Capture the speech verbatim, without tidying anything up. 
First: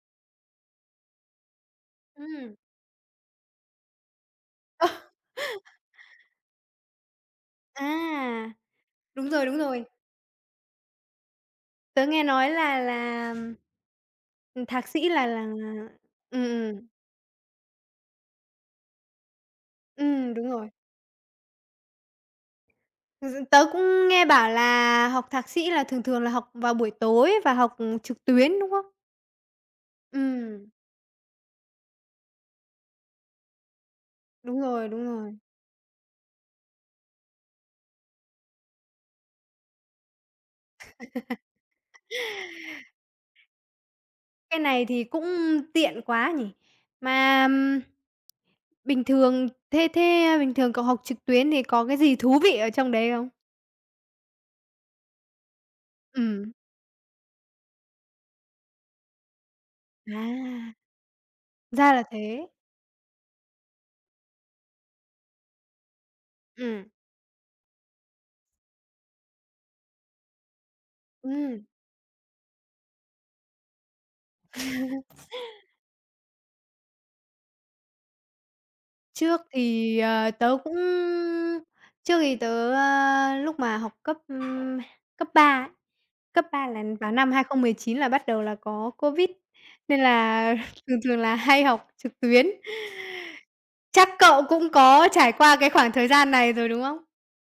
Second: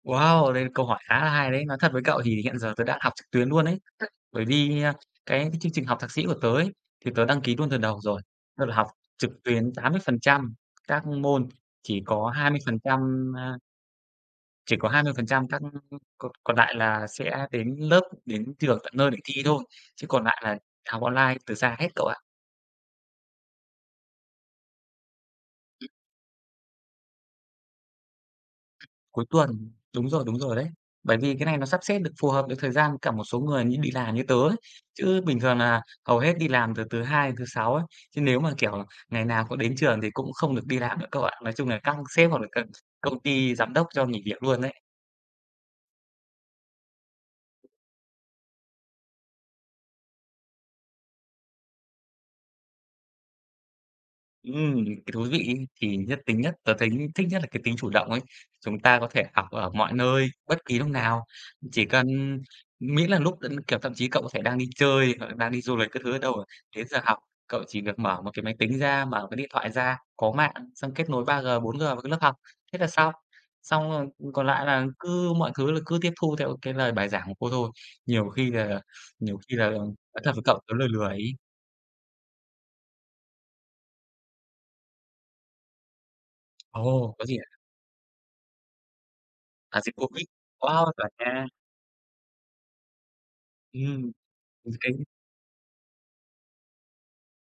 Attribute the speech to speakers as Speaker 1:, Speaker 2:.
Speaker 1: Wow! Đây là câu hỏi khá là hay đấy. Nói thật với cậu thì
Speaker 2: Ừm.
Speaker 1: hiện giờ tớ đã học trực tuyến nuôn ấy. Bởi
Speaker 2: Ơ.
Speaker 1: vì, à, cái chương trình học thạc sĩ của tớ ấy thì tớ đăng ký nuôn từ đầu rồi.
Speaker 2: À.
Speaker 1: Tức là học
Speaker 2: Đúng
Speaker 1: trực
Speaker 2: rồi, đúng
Speaker 1: tuyến
Speaker 2: rồi.
Speaker 1: tám mươi phần trăm các môn, chỉ
Speaker 2: Tớ nghe
Speaker 1: có hai
Speaker 2: nói
Speaker 1: mươi phần
Speaker 2: là là
Speaker 1: trăm, a
Speaker 2: ừm,
Speaker 1: chỉ
Speaker 2: Thạc
Speaker 1: có hai
Speaker 2: sĩ
Speaker 1: mươi phần
Speaker 2: là là
Speaker 1: trăm các cò
Speaker 2: ừm,
Speaker 1: còn lại
Speaker 2: ừm.
Speaker 1: là sẽ đến lớp, đến trường tận nơi để thi thôi, chứ còn
Speaker 2: Ừm,
Speaker 1: nại
Speaker 2: đúng
Speaker 1: là
Speaker 2: rồi.
Speaker 1: học online từ xa hết cậu ạ.
Speaker 2: Thực sự tớ cũng nghe bảo là học Thạc sĩ là thường thường là học vào buổi tối và học, ừ, trực tuyến, đúng không?
Speaker 1: Cuối tuần. Đúng rồi, đúng rồi đấy.
Speaker 2: Ừm.
Speaker 1: Bởi vì cái này nó sắp xếp được phù hợp với thời gian cả một số người như đi làm, như tớ ấy.
Speaker 2: Đúng rồi, đúng
Speaker 1: Chứ
Speaker 2: rồi.
Speaker 1: bình thường nà hầu hết đi làm từ thứ hai đến thứ sáu ấy, chứ nếu mà, kiểu, ngày nào cũng đến trường thì cũng không được đi làm nữa, cậu ạ. Nói chung là các sếp hoặc là các công ty, giám đốc cho nghỉ việc
Speaker 2: Cái
Speaker 1: luôn ấy.
Speaker 2: này thì cũng tiện quá nhỉ? Mà, ừm, bình thường, thế thế, à, bình thường cậu học trực tuyến thì có cái gì thú vị ở trong đấy không?
Speaker 1: Ừm. Cái thú vị ấy thì nhất tính
Speaker 2: Ừm.
Speaker 1: nhất, tớ thấy thích nhất là cái tính chủ động ấy. Chúng ta có thể học ở mọi nơi, bất
Speaker 2: À!
Speaker 1: kỳ lúc nào. Chỉ
Speaker 2: Ra là
Speaker 1: cần
Speaker 2: thế.
Speaker 1: ừm, miễn là lúc đ kiểu, thậm chí cậu có thể đang đi chơi hoặc là đang đi du lịch các thứ ở đâu, đến
Speaker 2: Ừm.
Speaker 1: giờ học, cậu chỉ việc mở một cái máy tính ra, mở cái điện thoại ra, có mạng, xong kết nối 3G,
Speaker 2: Ừm.
Speaker 1: 4G vào cái lớp học, thế là xong. Xong rồi, ừm, còn lại là cứ mọi thứ là cứ tiếp thu theo cái lời bài giảng của cô thôi. Nhiều khi là nhiều
Speaker 2: Trước
Speaker 1: khi là,
Speaker 2: thì,
Speaker 1: nói
Speaker 2: ờ,
Speaker 1: thật với
Speaker 2: tớ
Speaker 1: cậu tớ
Speaker 2: cũng
Speaker 1: lười lười ấy.
Speaker 2: trước thì tớ, à, lúc mà học cấp, ừm, cấp ba ấy. Cấp ba là vào
Speaker 1: Ồ! Có
Speaker 2: năm
Speaker 1: gì
Speaker 2: hai
Speaker 1: ạ?
Speaker 2: không mười chín là bắt đầu là có Covid,
Speaker 1: À, dịch
Speaker 2: nên
Speaker 1: Covid.
Speaker 2: là
Speaker 1: Wow,
Speaker 2: thường
Speaker 1: chuẩn
Speaker 2: thường là
Speaker 1: nha!
Speaker 2: hay học trực tuyến. Chắc
Speaker 1: Ừm.
Speaker 2: cậu cũng
Speaker 1: [unintelligible]
Speaker 2: có trải qua cái khoảng thời gian này rồi, đúng không?